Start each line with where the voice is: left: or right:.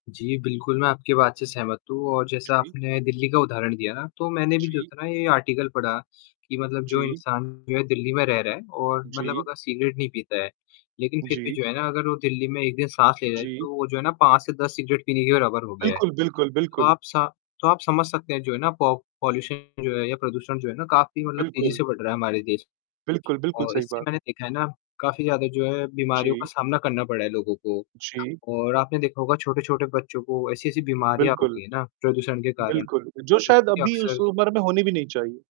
left: जी, बिल्कुल, मैं आपकी बात से सहमत हूँ और जैसा
right: जी।
left: आपने दिल्ली का उदाहरण दिया ना, तो मैंने भी जो
right: जी।
left: था ना ये आर्टिकल पढ़ा, कि मतलब जो
right: जी।
left: इंसान जो है दिल्ली में रह रहा है और मतलब
right: जी।
left: अगर सिगरेट नहीं पीता है। लेकिन फिर भी
right: जी।
left: जो है ना अगर वो दिल्ली में 1 दिन सांस ले रहा है,
right: जी।
left: तो वो जो है ना 5 से 10 सिगरेट पीने के बराबर हो गया है।
right: बिल्कुल, बिल्कुल,
left: तो
right: बिल्कुल।
left: आप सा तो आप समझ सकते हैं जो है ना पो पॉल्यूशन जो है या प्रदूषण जो है ना काफ़ी मतलब तेजी
right: बिल्कुल।
left: से बढ़ रहा है हमारे देश
right: बिल्कुल, बिल्कुल,
left: और
right: सही
left: इससे
right: बात।
left: मैंने देखा है ना, काफ़ी ज़्यादा जो है बीमारियों का
right: जी।
left: सामना करना पड़ रहा है लोगों को।
right: जी।
left: और आपने देखा होगा छोटे-छोटे बच्चों को ऐसी-ऐसी बीमारियाँ हो
right: बिल्कुल।
left: गई है ना, प्रदूषण के कारण
right: बिल्कुल, जो
left: जो
right: शायद
left: कि
right: अभी उस
left: अक्सर
right: उम्र में होने भी नहीं चाहिए।